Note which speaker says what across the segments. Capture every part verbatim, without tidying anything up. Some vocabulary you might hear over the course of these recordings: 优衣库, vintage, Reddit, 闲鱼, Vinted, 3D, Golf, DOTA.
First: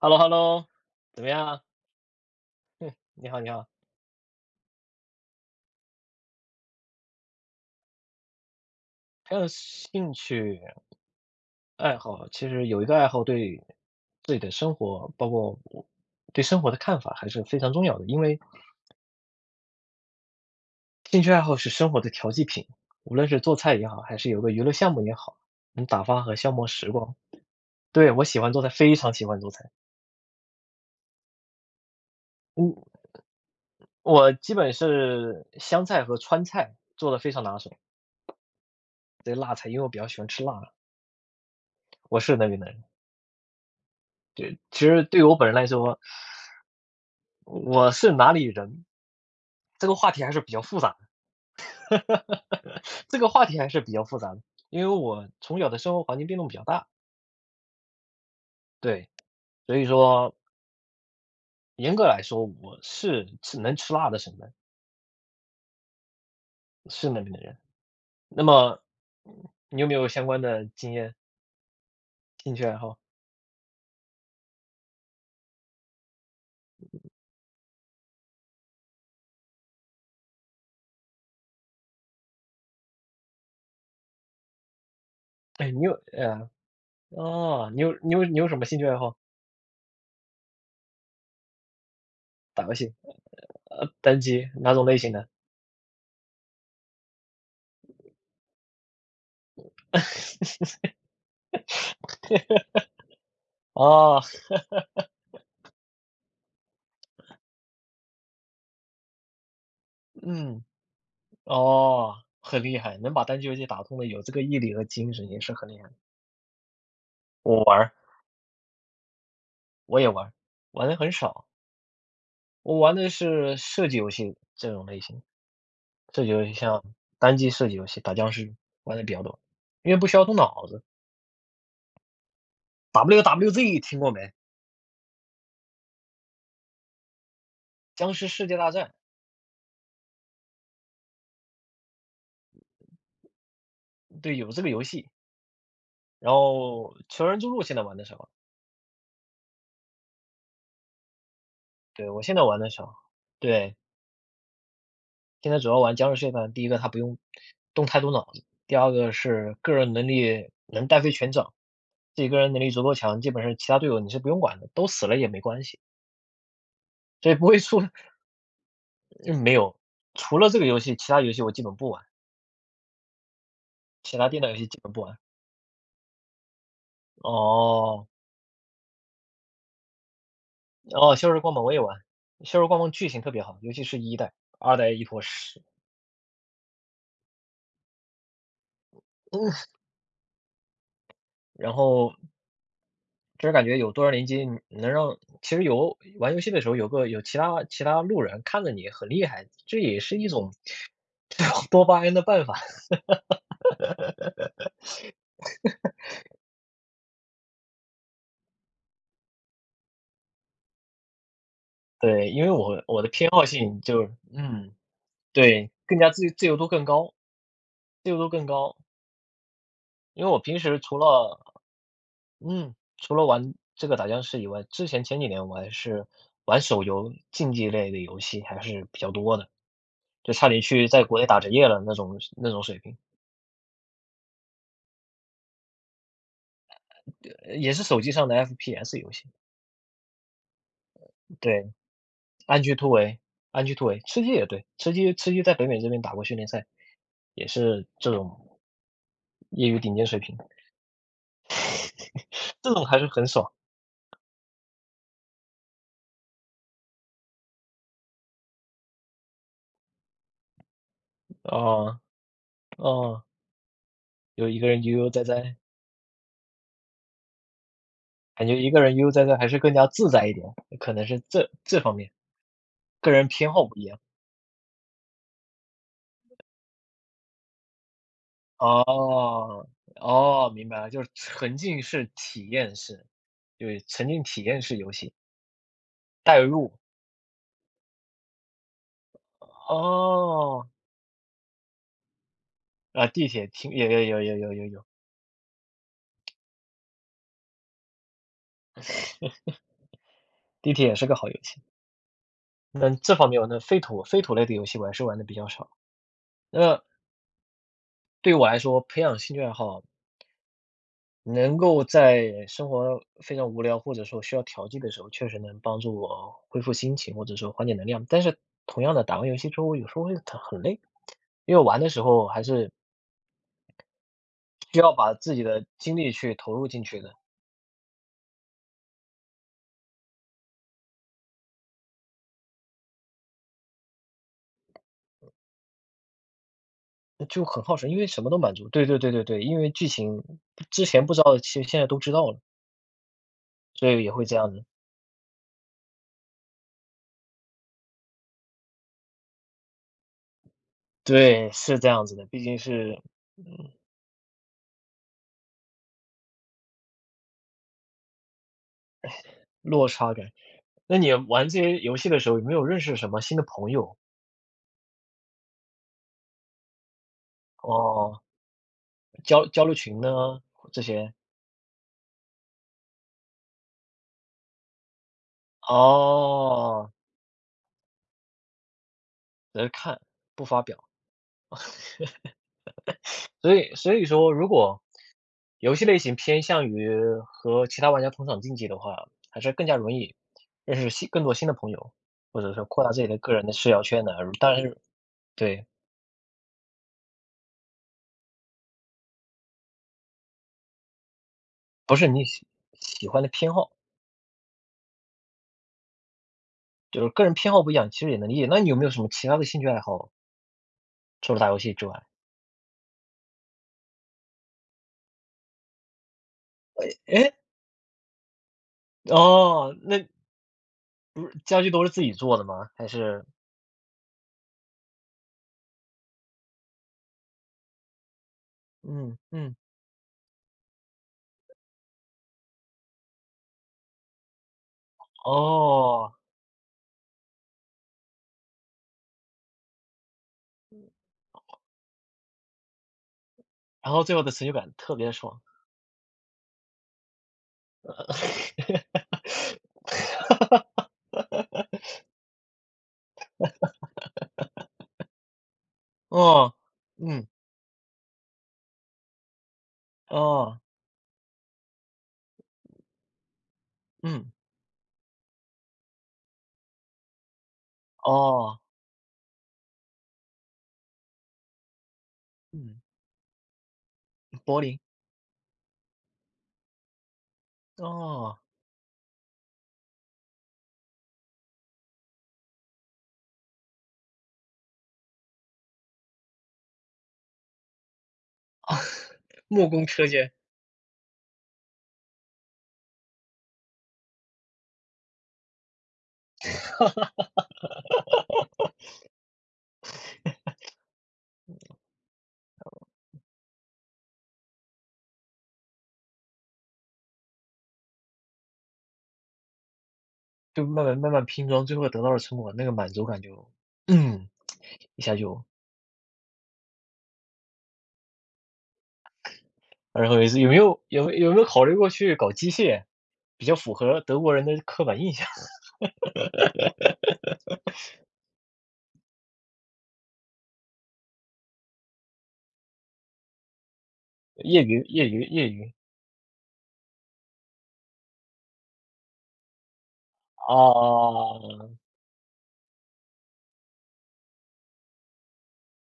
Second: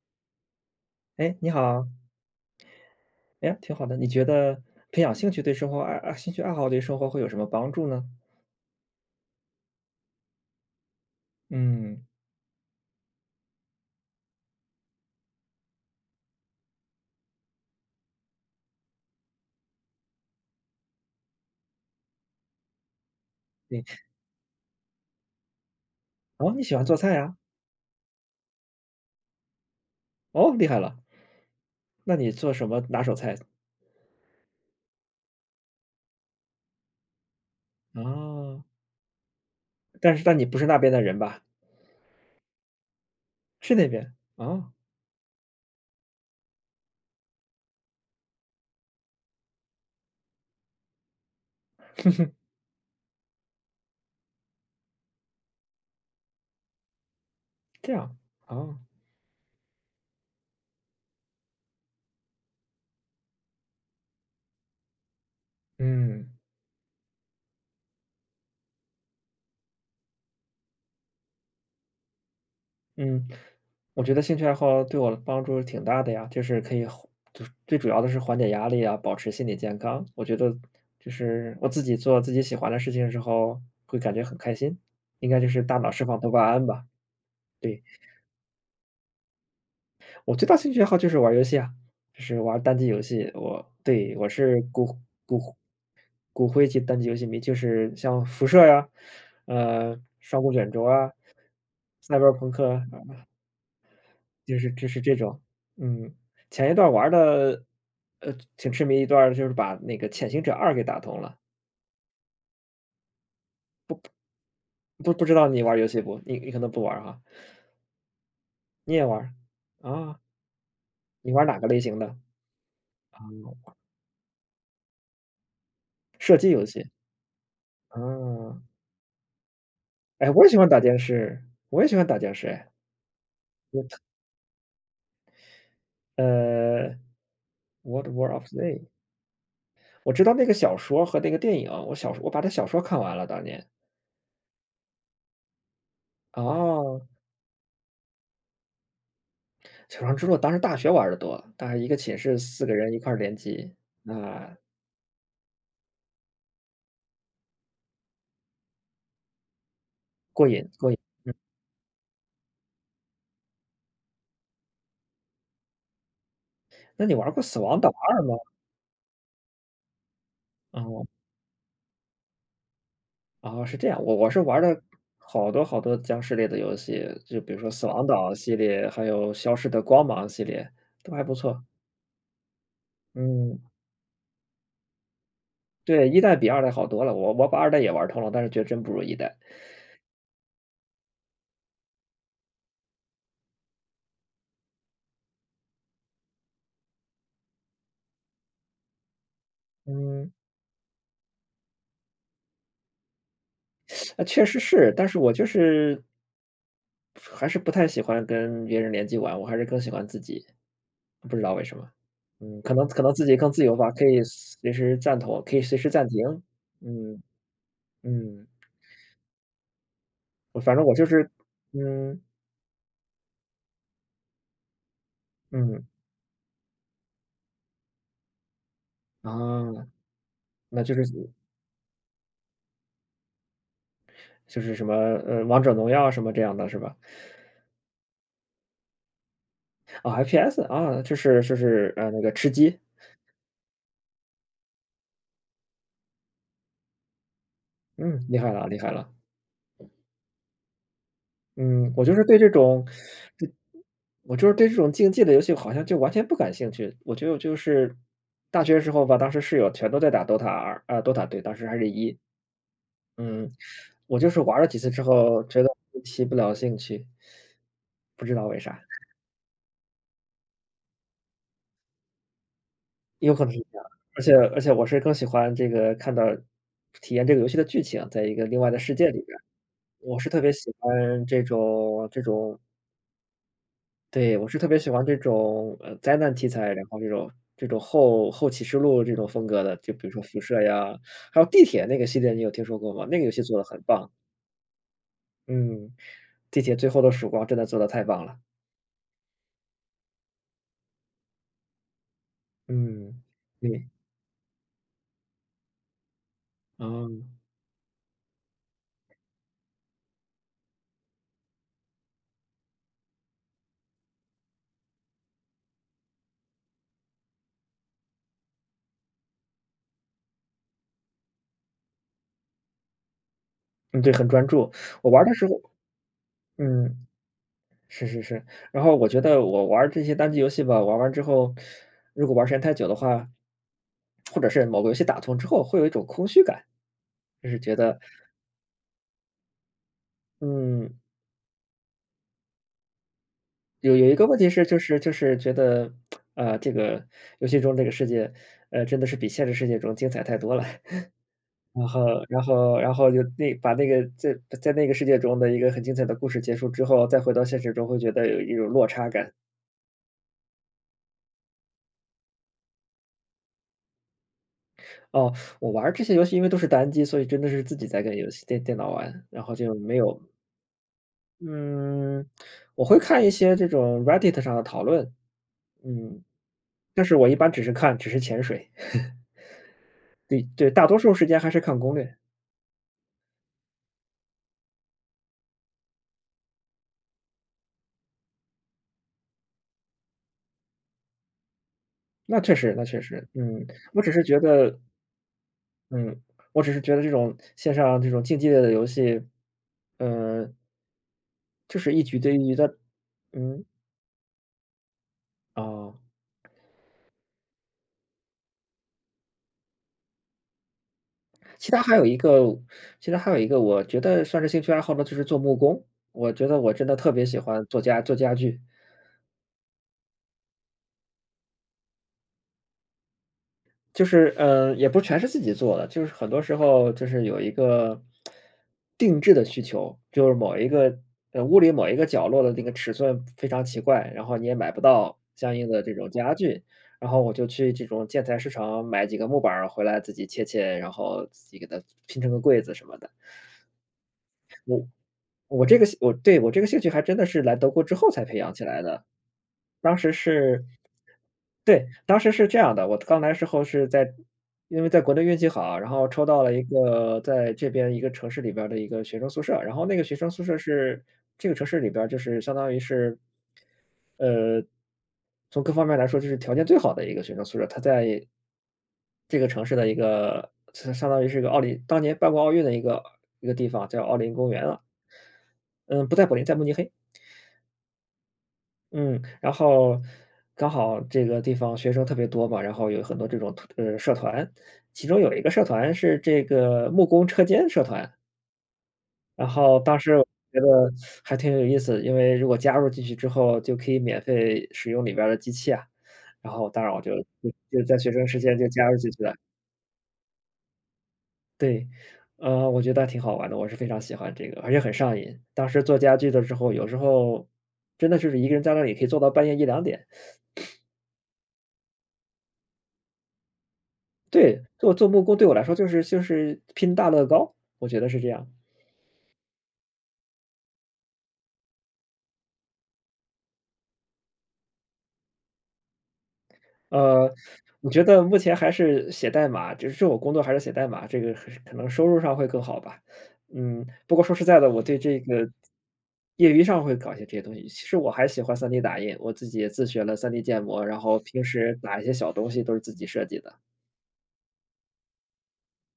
Speaker 1: h e l l o h e l l o 怎么
Speaker 2: 哎，你
Speaker 1: 样？
Speaker 2: 好，
Speaker 1: 你好，
Speaker 2: 哎
Speaker 1: 你
Speaker 2: 呀，
Speaker 1: 好。
Speaker 2: 挺好的。你觉得培养兴趣对生活爱啊，兴趣爱好对生活会有什么帮助呢？
Speaker 1: 还有兴趣爱
Speaker 2: 嗯，
Speaker 1: 好，其实有一个爱好对自己的生活，包括我对生活的看法，还是非常重要的。因为兴趣爱好是生活的调剂品，无论是做菜
Speaker 2: 对，
Speaker 1: 也好，还是有个娱乐项目也好，能打发和
Speaker 2: 哦，
Speaker 1: 消
Speaker 2: 你
Speaker 1: 磨
Speaker 2: 喜欢
Speaker 1: 时
Speaker 2: 做
Speaker 1: 光。
Speaker 2: 菜啊？
Speaker 1: 对，我喜欢做菜，非常喜欢做菜。
Speaker 2: 哦，厉害了，那你做什
Speaker 1: 嗯，
Speaker 2: 么拿手菜？
Speaker 1: 我基本是湘菜和川菜做的非常拿手，
Speaker 2: 啊？
Speaker 1: 对辣菜，因为我比较
Speaker 2: 但
Speaker 1: 喜
Speaker 2: 是
Speaker 1: 欢
Speaker 2: 但
Speaker 1: 吃
Speaker 2: 你不是
Speaker 1: 辣，
Speaker 2: 那边的人吧？
Speaker 1: 我是那边的人。
Speaker 2: 是那边，
Speaker 1: 对，
Speaker 2: 啊？
Speaker 1: 其实对于我本人来说，我是哪里人？这个话题还是比较复杂，这个话题还是比较复杂的，因为我从小的生活环境变动比较大，
Speaker 2: 这样，啊，
Speaker 1: 对，所以说严格来说，我是是能吃辣的省份，
Speaker 2: 嗯。
Speaker 1: 是那边的人。那么，你有没有相关的经验、兴趣爱好？
Speaker 2: 嗯，我觉得兴趣爱好对我的帮助挺大的呀，就是可以缓就是最主要的是缓解压力啊，保持心理健康。我觉得就是我自己做自己喜欢的事情的时候，会感觉很开心，应该就是
Speaker 1: 哎，
Speaker 2: 大
Speaker 1: 你
Speaker 2: 脑
Speaker 1: 有
Speaker 2: 释放多巴
Speaker 1: 呃，
Speaker 2: 胺吧。
Speaker 1: 哦，你
Speaker 2: 对，
Speaker 1: 有你有你有什么兴趣爱好？
Speaker 2: 我最大兴趣爱好就是玩儿游戏啊，就是玩儿
Speaker 1: 打游
Speaker 2: 单机
Speaker 1: 戏，
Speaker 2: 游戏。我
Speaker 1: 呃，
Speaker 2: 对
Speaker 1: 单
Speaker 2: 我
Speaker 1: 机，
Speaker 2: 是
Speaker 1: 哪种类
Speaker 2: 骨
Speaker 1: 型的？
Speaker 2: 骨灰级单机游戏迷，就是像辐射呀、呃，上古卷 轴啊、赛博朋克啊
Speaker 1: 哦，
Speaker 2: 就是就是这种，嗯，前一段玩的，呃，挺痴迷一段儿就是把那个《潜行者
Speaker 1: 嗯。
Speaker 2: 二》给打通了，
Speaker 1: 哦，很厉害，能把单机游戏打通的有这个毅力和
Speaker 2: 不
Speaker 1: 精
Speaker 2: 不
Speaker 1: 神
Speaker 2: 知
Speaker 1: 也
Speaker 2: 道
Speaker 1: 是
Speaker 2: 你
Speaker 1: 很
Speaker 2: 玩
Speaker 1: 厉害
Speaker 2: 游
Speaker 1: 的。
Speaker 2: 戏不？你你可能不玩儿哈，
Speaker 1: 我玩儿
Speaker 2: 你也玩儿
Speaker 1: 我也
Speaker 2: 啊，
Speaker 1: 玩儿，玩的很
Speaker 2: 你玩
Speaker 1: 少，
Speaker 2: 哪个类型的？
Speaker 1: 我玩的
Speaker 2: 啊，
Speaker 1: 是射击游戏这种类型，射击
Speaker 2: 射
Speaker 1: 游
Speaker 2: 击
Speaker 1: 戏
Speaker 2: 游
Speaker 1: 像
Speaker 2: 戏，
Speaker 1: 单机射击游
Speaker 2: 啊，
Speaker 1: 戏打僵尸玩的比较多，因为不需要
Speaker 2: 哎，
Speaker 1: 动
Speaker 2: 我也喜
Speaker 1: 脑
Speaker 2: 欢打
Speaker 1: 子。
Speaker 2: 僵尸，我也喜欢打僵尸哎，
Speaker 1: W W Z
Speaker 2: 我特
Speaker 1: 听过没？
Speaker 2: 呃，《World
Speaker 1: 僵尸
Speaker 2: War of
Speaker 1: 世界大
Speaker 2: Z》,
Speaker 1: 战，
Speaker 2: 我知道那个小说和那个电影，我小说我把它小说看完了当年，
Speaker 1: 对，有这个游戏。然后
Speaker 2: 哦。
Speaker 1: 求人之路现在玩的少，
Speaker 2: 求生之路当时大学玩的多，但是一个
Speaker 1: 对，
Speaker 2: 寝
Speaker 1: 我现
Speaker 2: 室
Speaker 1: 在玩
Speaker 2: 四
Speaker 1: 的
Speaker 2: 个人
Speaker 1: 少，
Speaker 2: 一块儿联机，
Speaker 1: 对。
Speaker 2: 啊，
Speaker 1: 现在主要玩僵尸血战，第一个它不用动太多脑子，第二个是个人能
Speaker 2: 过
Speaker 1: 力
Speaker 2: 瘾
Speaker 1: 能
Speaker 2: 过瘾。
Speaker 1: 带飞全场，自己个人能力足够强，基本上其他队友你是不用管的，都死了也没关系，
Speaker 2: 那你玩
Speaker 1: 所以
Speaker 2: 过
Speaker 1: 不
Speaker 2: 死
Speaker 1: 会
Speaker 2: 亡
Speaker 1: 出
Speaker 2: 岛二》吗？
Speaker 1: 嗯，没有，除了这个游戏，
Speaker 2: 哦，
Speaker 1: 其他游戏我基本不玩，
Speaker 2: 哦，是这样，我
Speaker 1: 其他
Speaker 2: 我是
Speaker 1: 电脑游
Speaker 2: 玩
Speaker 1: 戏基
Speaker 2: 了
Speaker 1: 本不玩。
Speaker 2: 好多好多僵尸类的游戏，就比如说死亡
Speaker 1: 哦，
Speaker 2: 岛系列，还有消失的光芒系列，都
Speaker 1: 哦，
Speaker 2: 还
Speaker 1: 《消
Speaker 2: 不
Speaker 1: 失光
Speaker 2: 错。
Speaker 1: 芒》我也玩，《消失光芒》剧情特别
Speaker 2: 嗯，
Speaker 1: 好，尤其是一代，二代一坨屎。
Speaker 2: 对，一代比二代好多了，我我把二代也玩通了，但是觉得真不如一代。
Speaker 1: 然后就是感觉有多少连机，能让其实有玩游戏的时候，有个有其他其他路人看着你很厉害，这也是一
Speaker 2: 嗯。
Speaker 1: 种这种多巴胺的办法。
Speaker 2: 呃，确实是，但是我就是还是不太喜欢跟别人联机玩，我还是更喜欢自己，不知道为什么。
Speaker 1: 对，因为
Speaker 2: 嗯，可
Speaker 1: 我
Speaker 2: 能可
Speaker 1: 我的
Speaker 2: 能自
Speaker 1: 偏
Speaker 2: 己
Speaker 1: 好
Speaker 2: 更自由
Speaker 1: 性
Speaker 2: 吧，可
Speaker 1: 就
Speaker 2: 以随
Speaker 1: 嗯，
Speaker 2: 时暂停，可以
Speaker 1: 对，
Speaker 2: 随时
Speaker 1: 更
Speaker 2: 暂
Speaker 1: 加自
Speaker 2: 停。
Speaker 1: 自由度更高，
Speaker 2: 嗯
Speaker 1: 自由度更
Speaker 2: 嗯，
Speaker 1: 高。因为我平
Speaker 2: 我反
Speaker 1: 时
Speaker 2: 正我
Speaker 1: 除
Speaker 2: 就是
Speaker 1: 了
Speaker 2: 嗯
Speaker 1: 嗯，除了玩这个打僵尸以外，之前前几年我还
Speaker 2: 嗯，
Speaker 1: 是玩手游竞技类的游戏还是比较多的，
Speaker 2: 啊，
Speaker 1: 就差点
Speaker 2: 那
Speaker 1: 去
Speaker 2: 就是
Speaker 1: 在国内打职业了那种那种水平，
Speaker 2: 就是什么，呃，王者荣耀什么这样的是吧？
Speaker 1: 呃也是手机上的 F P S 游戏，
Speaker 2: 啊，F P S,啊，就是就
Speaker 1: 对。
Speaker 2: 是，呃，那个吃
Speaker 1: 安居
Speaker 2: 鸡，
Speaker 1: 突围，安居突围，吃鸡也对，吃鸡吃鸡在北美这边打过训练赛，也是这
Speaker 2: 嗯，厉害
Speaker 1: 种
Speaker 2: 了厉害了。
Speaker 1: 业余顶尖水平，
Speaker 2: 嗯，我就是对这
Speaker 1: 这
Speaker 2: 种
Speaker 1: 种还是很
Speaker 2: 对
Speaker 1: 爽。
Speaker 2: 我就是对这种竞技的游戏好像就完全不感兴趣。我觉得我就是大学时候吧，当时室友全都在打 D O T A 二啊，D O T A 对，当时还是
Speaker 1: 哦，
Speaker 2: 一，
Speaker 1: 哦，
Speaker 2: 嗯，我就是
Speaker 1: 有
Speaker 2: 玩
Speaker 1: 一
Speaker 2: 了
Speaker 1: 个
Speaker 2: 几
Speaker 1: 人
Speaker 2: 次
Speaker 1: 悠
Speaker 2: 之
Speaker 1: 悠哉
Speaker 2: 后，
Speaker 1: 哉，
Speaker 2: 觉得提不了兴趣。不知道
Speaker 1: 感觉
Speaker 2: 为
Speaker 1: 一个
Speaker 2: 啥，
Speaker 1: 人悠悠哉哉还是更加自在一点，可能是这这方面，个人
Speaker 2: 有可能
Speaker 1: 偏
Speaker 2: 是
Speaker 1: 好不
Speaker 2: 这
Speaker 1: 一
Speaker 2: 样。
Speaker 1: 样。
Speaker 2: 而且而且我是更喜欢这个看到体验这个游戏的剧情，在一个另外的世界里边儿，
Speaker 1: 哦，
Speaker 2: 我是特
Speaker 1: 哦，
Speaker 2: 别
Speaker 1: 明
Speaker 2: 喜
Speaker 1: 白了，就是
Speaker 2: 欢这
Speaker 1: 沉浸
Speaker 2: 种
Speaker 1: 式
Speaker 2: 这
Speaker 1: 体
Speaker 2: 种
Speaker 1: 验式，对，沉浸
Speaker 2: 对，
Speaker 1: 体
Speaker 2: 我是
Speaker 1: 验
Speaker 2: 特
Speaker 1: 式
Speaker 2: 别喜
Speaker 1: 游
Speaker 2: 欢
Speaker 1: 戏，
Speaker 2: 这种，呃，灾难
Speaker 1: 代
Speaker 2: 题材，
Speaker 1: 入，
Speaker 2: 然后这种这种后后启示录这种风格的，就比如说《辐射》
Speaker 1: 哦，
Speaker 2: 呀，还有《地铁》那个系列，你有听说过吗？
Speaker 1: 啊，
Speaker 2: 那个
Speaker 1: 地
Speaker 2: 游戏
Speaker 1: 铁
Speaker 2: 做的
Speaker 1: 听
Speaker 2: 很
Speaker 1: 有有
Speaker 2: 棒，
Speaker 1: 有有有有有，
Speaker 2: 嗯，《地铁：最后的曙光》真的做的太棒了，
Speaker 1: 地铁也是个好游戏。那这
Speaker 2: 嗯，
Speaker 1: 方面我那废
Speaker 2: 对，
Speaker 1: 土废土类的游戏我还是玩的比较少。那
Speaker 2: 哦嗯，
Speaker 1: 对于我来说，培养兴趣爱好，能够在生活非常无聊或者说需要调剂的时候，确实能帮助我恢复心情或者说缓解能量。但是同样的，打完游戏之后，我有时候会很很累，因为玩的时候还是
Speaker 2: 嗯对，很专注。
Speaker 1: 需要
Speaker 2: 我
Speaker 1: 把
Speaker 2: 玩儿的
Speaker 1: 自己
Speaker 2: 时候
Speaker 1: 的精力去投入进去
Speaker 2: 嗯，
Speaker 1: 的，
Speaker 2: 是是是，然后我觉得我玩儿这些单机游戏吧，玩完之后，如果玩儿时间太久的话，或者是某个游戏打通之后，会有一种空虚感，
Speaker 1: 那就
Speaker 2: 就是
Speaker 1: 很
Speaker 2: 觉
Speaker 1: 耗神，因
Speaker 2: 得，
Speaker 1: 为什么都满足。对对对对对，因为剧情之
Speaker 2: 嗯，
Speaker 1: 前不知道的，其实现在都知道了，所
Speaker 2: 有
Speaker 1: 以
Speaker 2: 有
Speaker 1: 也
Speaker 2: 一
Speaker 1: 会
Speaker 2: 个
Speaker 1: 这
Speaker 2: 问题
Speaker 1: 样
Speaker 2: 是，
Speaker 1: 子。
Speaker 2: 就是就是觉得，啊，这个游戏中这个世界，呃，真的是比现实世界中精彩太多了。
Speaker 1: 对，是
Speaker 2: 然
Speaker 1: 这
Speaker 2: 后
Speaker 1: 样子的，
Speaker 2: 然
Speaker 1: 毕竟
Speaker 2: 后然
Speaker 1: 是
Speaker 2: 后就那把那个在在那个世界中的一个很精彩的故事结束之后，再回到现实中会觉得有一种落差感。
Speaker 1: 落差感。那你玩这些游戏的时候，有没有认识什么新的朋友？
Speaker 2: 哦，我玩儿这些游戏因为都是单机，所以真的是自己在跟
Speaker 1: 哦，
Speaker 2: 游戏电电脑玩，然
Speaker 1: 交
Speaker 2: 后
Speaker 1: 交
Speaker 2: 就
Speaker 1: 流
Speaker 2: 没
Speaker 1: 群
Speaker 2: 有
Speaker 1: 呢，这些？
Speaker 2: 嗯，我会看一些这种 Reddit 上的讨论，嗯，
Speaker 1: 哦，
Speaker 2: 但是我一般只是看，只是潜水，
Speaker 1: 只是看，
Speaker 2: 对
Speaker 1: 不发
Speaker 2: 对，
Speaker 1: 表。
Speaker 2: 大多数时间还是看攻略。
Speaker 1: 所以所以说，如果游戏类型偏向于和其他玩家同场竞技的话，还是更加容易认识新更多新的朋友，
Speaker 2: 那
Speaker 1: 或者
Speaker 2: 确
Speaker 1: 说
Speaker 2: 实那
Speaker 1: 扩大
Speaker 2: 确
Speaker 1: 自己的
Speaker 2: 实，
Speaker 1: 个人的
Speaker 2: 嗯，
Speaker 1: 社交
Speaker 2: 我
Speaker 1: 圈
Speaker 2: 只
Speaker 1: 的。
Speaker 2: 是觉
Speaker 1: 但是
Speaker 2: 得
Speaker 1: 对，
Speaker 2: 嗯，我只是觉得这种线上这种竞技类的游戏，嗯就是
Speaker 1: 不
Speaker 2: 一
Speaker 1: 是
Speaker 2: 局
Speaker 1: 你
Speaker 2: 对一
Speaker 1: 喜
Speaker 2: 局的，
Speaker 1: 喜欢的偏
Speaker 2: 嗯，
Speaker 1: 好，
Speaker 2: 哦，
Speaker 1: 就是个人偏好不一样，其实也能理解。那你有没有什么其他的兴趣爱好，除了打游
Speaker 2: 其
Speaker 1: 戏
Speaker 2: 他
Speaker 1: 之
Speaker 2: 还
Speaker 1: 外？
Speaker 2: 有一个其他还有一个我觉得算是兴趣爱好呢，就是做木工，我觉得我真的 特别
Speaker 1: 哎。
Speaker 2: 喜欢做家做家具。
Speaker 1: 哦，那不是家具都是自己做的吗？还是
Speaker 2: 就是，嗯，也不全是自己做的，就是很多时候就是有一个
Speaker 1: 嗯
Speaker 2: 定制的
Speaker 1: 嗯。
Speaker 2: 需求，就是某一个呃，屋里某一个角落的那个尺寸非常奇怪，然后你也买不到相应的这种
Speaker 1: 哦，
Speaker 2: 家具，然后我就去这种建材市场买几个木板儿回来自己切切，然后自己给它拼成个柜子什么的。
Speaker 1: 然后最后的成就感特别地爽。
Speaker 2: 我这个兴我对，我这个兴趣还真的是来德国之后才培养起来的。当时是对，当时是这样的，我刚来时候是在因为在国内运气好，然后抽到了
Speaker 1: 哦，
Speaker 2: 一个
Speaker 1: 嗯。
Speaker 2: 在这边一个城市里边儿的一个学生宿舍，然后那个学生宿舍
Speaker 1: 哦，
Speaker 2: 是这个城市里边儿就是相当于是，
Speaker 1: 嗯。
Speaker 2: 呃，从各方面来说就是条件最好的一个学生宿舍，它在
Speaker 1: 哦，
Speaker 2: 这个城市的一个相相当于是一个奥林当年办过奥运的
Speaker 1: 嗯。
Speaker 2: 一个一个地方，叫奥林公
Speaker 1: 柏
Speaker 2: 园
Speaker 1: 林，
Speaker 2: 了。嗯，不在柏林，在慕尼黑。
Speaker 1: 哦，
Speaker 2: 嗯，然后刚好这个地方学生特别多嘛，然后有很多这种呃社团，其中有一个社团是这个木工车间社团，然
Speaker 1: 木
Speaker 2: 后
Speaker 1: 工
Speaker 2: 当
Speaker 1: 车
Speaker 2: 时我
Speaker 1: 间，
Speaker 2: 觉得还挺有意思，因为如果加入进去之后就可以免费使用里边儿的机器啊，然后当然我就就就在学生时间就加入进去了，对，呃，我觉得还挺好玩的，我是非常喜欢这个，而且很上瘾。当时做家具的时候，有时候真的是一个人在那里可以做到半夜一两点。
Speaker 1: 就慢慢慢慢拼装，最后得到了成果，那个满足感就嗯，
Speaker 2: 对，做
Speaker 1: 一
Speaker 2: 做
Speaker 1: 下
Speaker 2: 木工
Speaker 1: 就
Speaker 2: 对我来说就是就是拼大乐高，我觉得是这样。
Speaker 1: 然后有一次有没有有有没有考虑过去搞机械？比较符合德国人的刻板印象，
Speaker 2: 呃，我觉得目前还是写代码，就是我工作还是写代码，这个还是可能收入上会更好吧。嗯，不过说实在
Speaker 1: 业
Speaker 2: 的，
Speaker 1: 余
Speaker 2: 我对
Speaker 1: 业
Speaker 2: 这
Speaker 1: 余
Speaker 2: 个
Speaker 1: 业余，
Speaker 2: 业余上会搞一些这些东西。其实我还喜欢 三 D 打印，我自己也自学了 三 D 建模，然后平
Speaker 1: 哦。
Speaker 2: 时打一些小东西都是自己设计的。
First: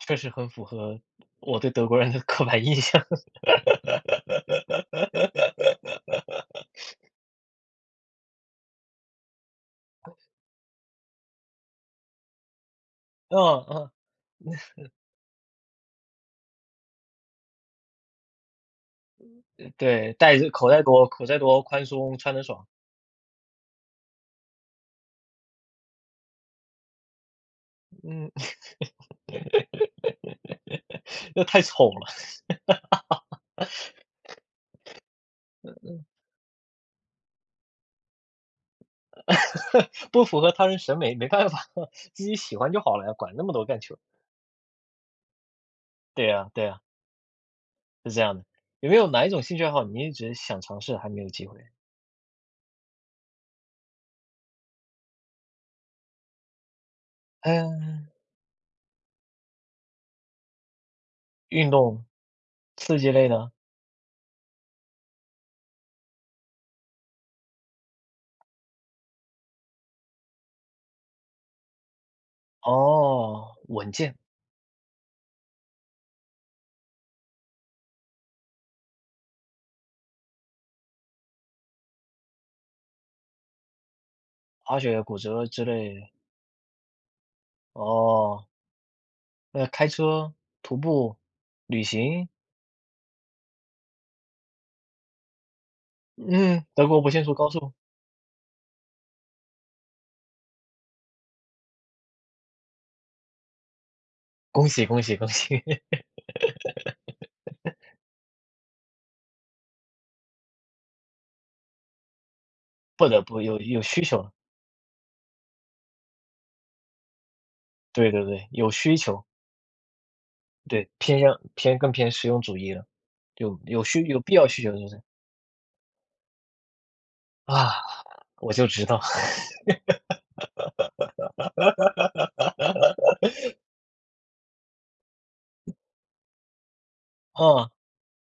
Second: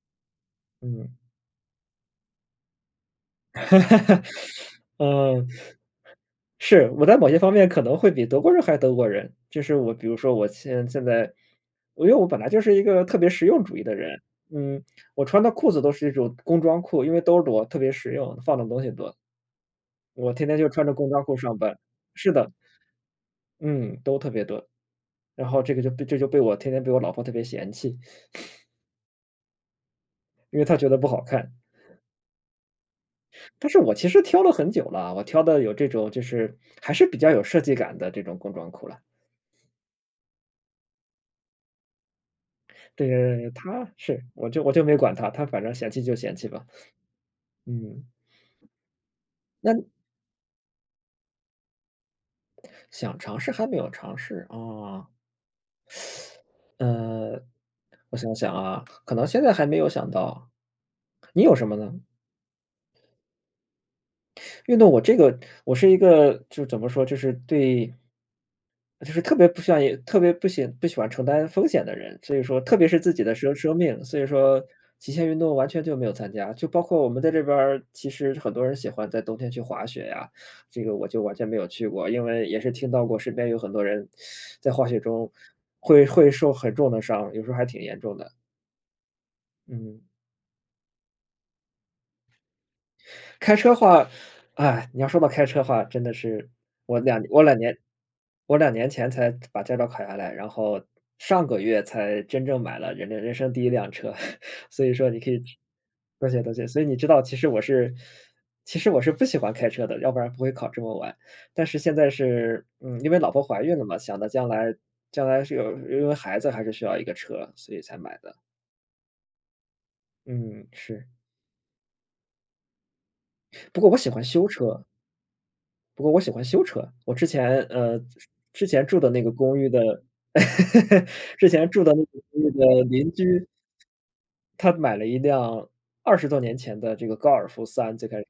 Speaker 1: 确实很符合
Speaker 2: 嗯，
Speaker 1: 我对德国人的刻板印象。
Speaker 2: 嗯。是，我在某些方面可能会比德国人还德国人。就是我比如说我现现在因为我本来就是一个特别实用
Speaker 1: 嗯
Speaker 2: 主义
Speaker 1: 嗯，
Speaker 2: 的人，嗯，我穿的裤子都是一种工装裤，因为兜儿多，特别实用，放的东西多，
Speaker 1: 对，
Speaker 2: 我
Speaker 1: 袋
Speaker 2: 天
Speaker 1: 子
Speaker 2: 天就
Speaker 1: 口袋
Speaker 2: 穿着
Speaker 1: 多
Speaker 2: 工装
Speaker 1: 口
Speaker 2: 裤
Speaker 1: 袋
Speaker 2: 上
Speaker 1: 多
Speaker 2: 班。
Speaker 1: 宽松，
Speaker 2: 是
Speaker 1: 穿得
Speaker 2: 的，
Speaker 1: 爽。
Speaker 2: 嗯，都特别多。然后这个就被这就被我天天被我老婆特别嫌弃，
Speaker 1: 嗯，
Speaker 2: 因为她觉得不好
Speaker 1: 那
Speaker 2: 看。
Speaker 1: 太丑了，
Speaker 2: 但是我其实挑了很久了，我挑的有这种就是还是比较有设计感的这种工装裤了。
Speaker 1: 不符合他人审美，没办法，自己喜欢就好了
Speaker 2: 对
Speaker 1: 呀，管
Speaker 2: 对
Speaker 1: 那
Speaker 2: 对，
Speaker 1: 么多干
Speaker 2: 他
Speaker 1: 球。
Speaker 2: 是，我就我就没管他，他反正嫌弃就
Speaker 1: 对
Speaker 2: 嫌弃
Speaker 1: 呀
Speaker 2: 吧。
Speaker 1: 对呀，
Speaker 2: 嗯，
Speaker 1: 是这样的。有没有哪一种兴趣爱
Speaker 2: 那
Speaker 1: 好你一直想尝试还没有机会？
Speaker 2: 想尝试还没有尝试啊，呃，
Speaker 1: 嗯，
Speaker 2: 我想想啊，可能现在还没有想到，你有什
Speaker 1: 运
Speaker 2: 么呢？
Speaker 1: 动，刺激类的？
Speaker 2: 运动我这个我是一个就怎么说，就是对就是特别不喜欢也特别不喜不喜欢承担风险的人，所以说特别是自己的
Speaker 1: 哦，
Speaker 2: 生生
Speaker 1: 稳
Speaker 2: 命，
Speaker 1: 健，
Speaker 2: 所以说极限运动完全就没有参加。就包括我们在这边儿，其实很多人喜欢在冬天去滑雪呀，这个我就完全没有去过，因为也是听到过身边有很多人在
Speaker 1: 滑
Speaker 2: 滑雪
Speaker 1: 雪、骨
Speaker 2: 中
Speaker 1: 折之类的
Speaker 2: 会会受很重的伤，有时候还挺严重的。
Speaker 1: 哦，那开
Speaker 2: 嗯。
Speaker 1: 车、徒步、旅行？
Speaker 2: 开车话，哎，你要说到开车话，真的是
Speaker 1: 嗯，德
Speaker 2: 我
Speaker 1: 国不
Speaker 2: 两
Speaker 1: 限速
Speaker 2: 我
Speaker 1: 高
Speaker 2: 两
Speaker 1: 速。
Speaker 2: 年我两年前才把驾照考下来，然后上个月才真正买了人人生第一辆车，
Speaker 1: 恭
Speaker 2: 所
Speaker 1: 喜
Speaker 2: 以
Speaker 1: 恭
Speaker 2: 说
Speaker 1: 喜
Speaker 2: 你
Speaker 1: 恭
Speaker 2: 可以
Speaker 1: 喜，
Speaker 2: 多谢多谢，所以你知道其实我是其实我是不喜欢开车的，要不然不会考这么晚。但是现在是，嗯，
Speaker 1: 不
Speaker 2: 因为
Speaker 1: 得
Speaker 2: 老婆
Speaker 1: 不有
Speaker 2: 怀孕
Speaker 1: 有
Speaker 2: 了嘛，
Speaker 1: 需求
Speaker 2: 想着
Speaker 1: 了，
Speaker 2: 将来将来是有因为孩子还是需要一个车，所以才
Speaker 1: 对
Speaker 2: 买
Speaker 1: 对
Speaker 2: 的。
Speaker 1: 对，有需求，
Speaker 2: 嗯，
Speaker 1: 对，
Speaker 2: 是。
Speaker 1: 偏向偏更偏实用主义了，有
Speaker 2: 不
Speaker 1: 有
Speaker 2: 过我
Speaker 1: 需
Speaker 2: 喜
Speaker 1: 有
Speaker 2: 欢
Speaker 1: 必
Speaker 2: 修
Speaker 1: 要需求
Speaker 2: 车。
Speaker 1: 就是
Speaker 2: 不过我喜欢修车，我之前
Speaker 1: 啊，
Speaker 2: 呃，
Speaker 1: 我
Speaker 2: 之
Speaker 1: 就知
Speaker 2: 前住
Speaker 1: 道，
Speaker 2: 的那个 公寓的 之前住的那个公寓的邻居他买了一辆二十多年前的这个高尔夫
Speaker 1: 啊
Speaker 2: 三，最开始，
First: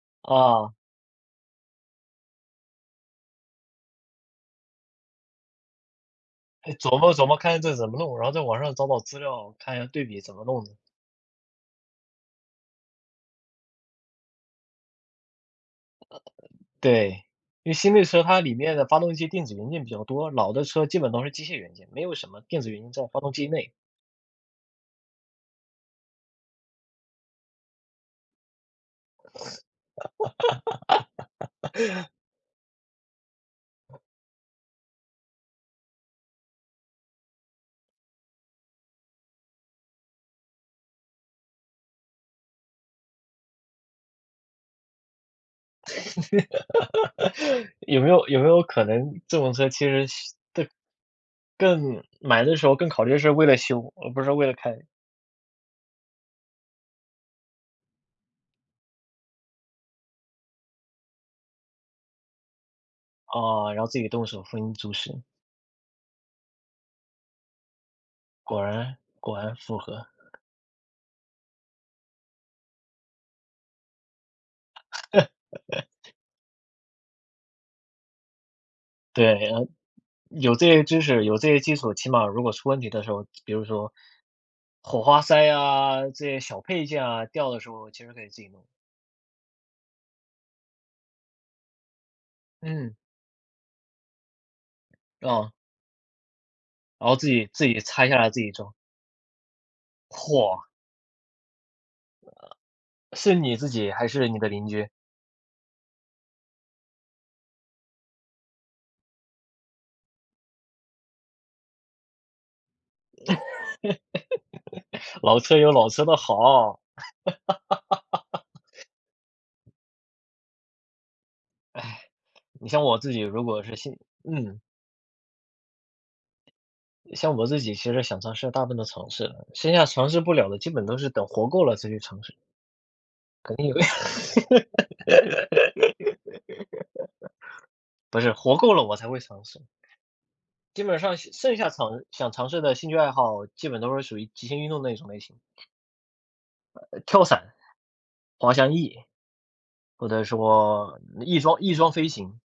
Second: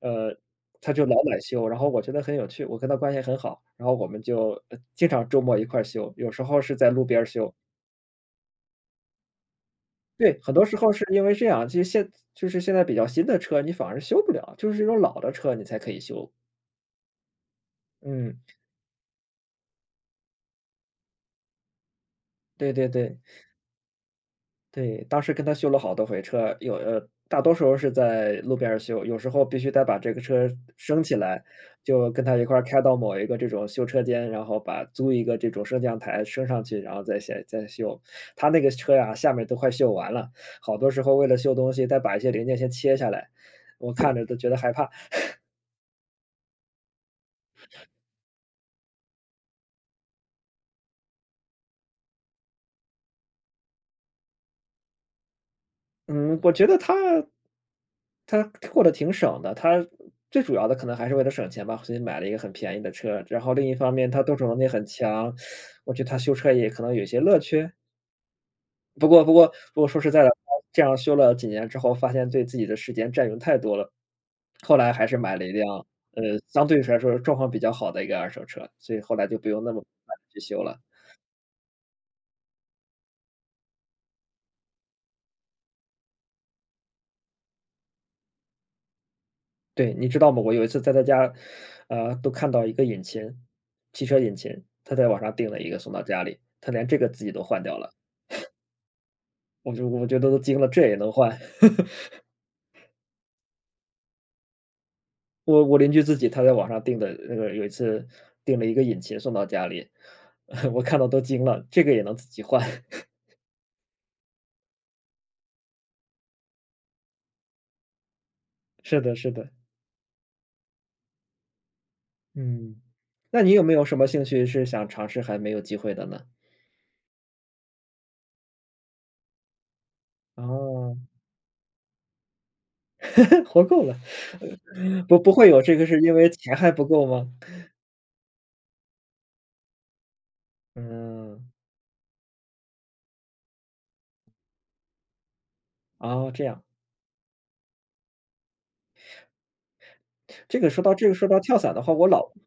Speaker 2: 呃，
Speaker 1: 啊，
Speaker 2: 他就老买修，然后我觉得很有趣，我跟他关系很好，然后我们就，呃经常周末一块儿修，有时候
Speaker 1: 哎
Speaker 2: 是在
Speaker 1: 琢
Speaker 2: 路
Speaker 1: 磨
Speaker 2: 边儿
Speaker 1: 琢磨
Speaker 2: 修。
Speaker 1: 看这怎么弄，然后在网上找找资料，看一下对比怎
Speaker 2: 对，
Speaker 1: 么
Speaker 2: 很多
Speaker 1: 弄的。
Speaker 2: 时候是因为这样，其实现就是现在比较新的车，你反而修不了，就是这种老的车你才可以修。
Speaker 1: 对，因为新的车
Speaker 2: 嗯，
Speaker 1: 它里面的发动机电子元件比较多，老的车基本都是机械元件，没有什么电子
Speaker 2: 对
Speaker 1: 元
Speaker 2: 对
Speaker 1: 件在
Speaker 2: 对。
Speaker 1: 发动机内。
Speaker 2: 对，当时跟他修了好多回车，有呃，大多时候是在路边儿修，有时候必须得把这个车升起来，就跟他一块儿开到某一个这种修车间，然后把租一个这种升降台升上去，然后再下再修。他那个车呀，下面都快锈完了，好多时候为了修东西，再把一些零件先切下来，我看着都觉得害怕。
Speaker 1: 有没有有没有可能这种车其实更买的时候更考虑是为了修，而不是为了开。
Speaker 2: 嗯，我觉得他他过得挺省的，他最主要的可能还是为了省钱吧，所以买了一个很便宜的车。然后另
Speaker 1: 啊，
Speaker 2: 一
Speaker 1: 然后
Speaker 2: 方
Speaker 1: 自己
Speaker 2: 面，他
Speaker 1: 动
Speaker 2: 动
Speaker 1: 手
Speaker 2: 手能力
Speaker 1: 丰衣
Speaker 2: 很
Speaker 1: 足食，
Speaker 2: 强，我觉得他修车也可能有一些乐趣。
Speaker 1: 果然
Speaker 2: 不过不
Speaker 1: 果
Speaker 2: 过
Speaker 1: 然符
Speaker 2: 不过说
Speaker 1: 合。
Speaker 2: 实在的，这样修了几年之后，发现对自己的时间占用太多了，后来还是买了一辆，呃，相对来说状况比较好的一个二手车，所以后来
Speaker 1: 对，
Speaker 2: 就不用
Speaker 1: 然
Speaker 2: 那么频繁地去
Speaker 1: 有
Speaker 2: 修
Speaker 1: 这
Speaker 2: 了。
Speaker 1: 些知识，有这些基础，起码如果出问题的时候，比如说火花塞啊，这些小配件啊掉的时候，其实可以自己弄。
Speaker 2: 对，你知道吗？我有一次在他家，呃，都看到一个
Speaker 1: 嗯，
Speaker 2: 引擎，汽车引擎，他在网上订
Speaker 1: 啊，
Speaker 2: 了一个送到家里，他连这个
Speaker 1: 然后
Speaker 2: 自
Speaker 1: 自
Speaker 2: 己都
Speaker 1: 己
Speaker 2: 换
Speaker 1: 自
Speaker 2: 掉
Speaker 1: 己
Speaker 2: 了，
Speaker 1: 拆下来自己装。
Speaker 2: 我就我觉得都惊
Speaker 1: 嚯，
Speaker 2: 了，这也能换？
Speaker 1: 是你自己还是你的邻居？
Speaker 2: 我我邻居自己他在网上订的那个有一次订了一个引擎送到家里，我看到都惊了，这个也能自己换？
Speaker 1: 老车有老车的好，
Speaker 2: 是的是的。
Speaker 1: 你
Speaker 2: 嗯。
Speaker 1: 像我自己
Speaker 2: 那
Speaker 1: 如
Speaker 2: 你
Speaker 1: 果
Speaker 2: 有没
Speaker 1: 是
Speaker 2: 有什
Speaker 1: 新
Speaker 2: 么兴趣
Speaker 1: 嗯。
Speaker 2: 是想尝试还没有机会的呢？
Speaker 1: 像我自己其实想尝试的大部分都尝试了，剩下尝试不了的基本
Speaker 2: 哦，
Speaker 1: 都是等活够了再去尝试，肯
Speaker 2: 活
Speaker 1: 定有
Speaker 2: 够了。不不会有这个是因为钱还不够吗？
Speaker 1: 不是，活够了我才会尝试。基本上
Speaker 2: 嗯。
Speaker 1: 剩下尝想尝试的兴趣爱好，基本都是属于极限运动那种类型，
Speaker 2: 哦，这样。
Speaker 1: 呃跳伞、滑翔翼，或者
Speaker 2: 这个说到
Speaker 1: 说
Speaker 2: 这个
Speaker 1: 嗯
Speaker 2: 说
Speaker 1: 翼
Speaker 2: 到
Speaker 1: 装
Speaker 2: 跳伞
Speaker 1: 翼
Speaker 2: 的话，
Speaker 1: 装
Speaker 2: 我
Speaker 1: 飞
Speaker 2: 老
Speaker 1: 行，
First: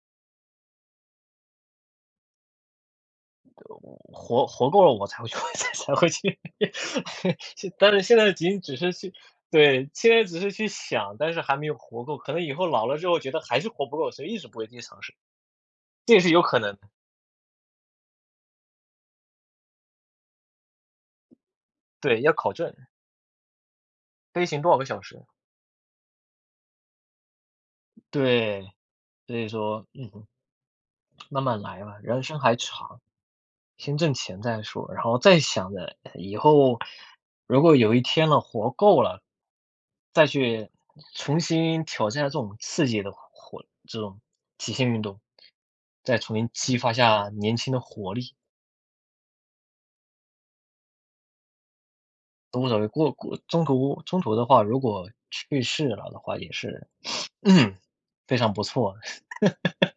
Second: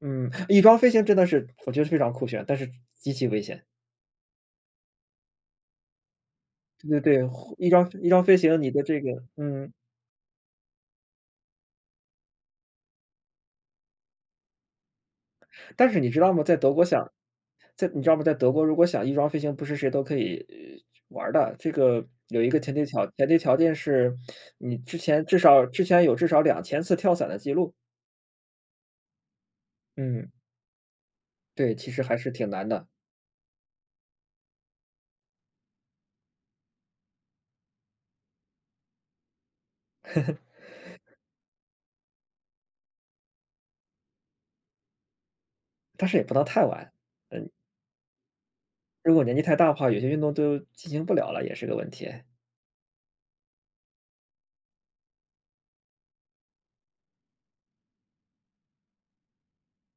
Speaker 2: 嗯，翼装飞行真的是我觉得非常酷炫，但是极其危险。
Speaker 1: 活活够了我才会去 才才会去
Speaker 2: 对对对，翼
Speaker 1: 现
Speaker 2: 装
Speaker 1: 但是
Speaker 2: 翼
Speaker 1: 现
Speaker 2: 装
Speaker 1: 在
Speaker 2: 飞
Speaker 1: 仅
Speaker 2: 行
Speaker 1: 仅
Speaker 2: 你
Speaker 1: 只
Speaker 2: 的
Speaker 1: 是
Speaker 2: 这
Speaker 1: 去，
Speaker 2: 个嗯，
Speaker 1: 对，现在只是去想，但是还没有活够，可能以后老了之后觉得还是活不够，所以一直不会去尝试，
Speaker 2: 但是你
Speaker 1: 这
Speaker 2: 知
Speaker 1: 也是
Speaker 2: 道
Speaker 1: 有
Speaker 2: 吗？在
Speaker 1: 可能
Speaker 2: 德
Speaker 1: 的。
Speaker 2: 国想在你知道吗？在德国如果想翼装飞行，不是谁都可以呃玩儿的。这个
Speaker 1: 对，要
Speaker 2: 有一
Speaker 1: 考
Speaker 2: 个前
Speaker 1: 证，
Speaker 2: 提条前提条件是，
Speaker 1: 飞行多
Speaker 2: 你
Speaker 1: 少个
Speaker 2: 之
Speaker 1: 小时？
Speaker 2: 前至少之前有至少两千次跳伞的记录。
Speaker 1: 对，所以说，嗯，
Speaker 2: 嗯，
Speaker 1: 慢慢
Speaker 2: 对，
Speaker 1: 来
Speaker 2: 其
Speaker 1: 吧，
Speaker 2: 实还
Speaker 1: 人
Speaker 2: 是
Speaker 1: 生
Speaker 2: 挺
Speaker 1: 还
Speaker 2: 难的，
Speaker 1: 长。先挣钱再说，然后再想着以后如果有一天了，活够了，再去重新挑战这种刺激的活这种极限运动，
Speaker 2: 但是
Speaker 1: 再
Speaker 2: 也不
Speaker 1: 重
Speaker 2: 能
Speaker 1: 新
Speaker 2: 太
Speaker 1: 激
Speaker 2: 晚。
Speaker 1: 发下
Speaker 2: 嗯，
Speaker 1: 年轻的活力，
Speaker 2: 如果年纪太大的话，有些运动都进行不了了，也是个问题。
Speaker 1: 都无所谓。过过中途中途的话，如果去世了的话，也是 非常不错。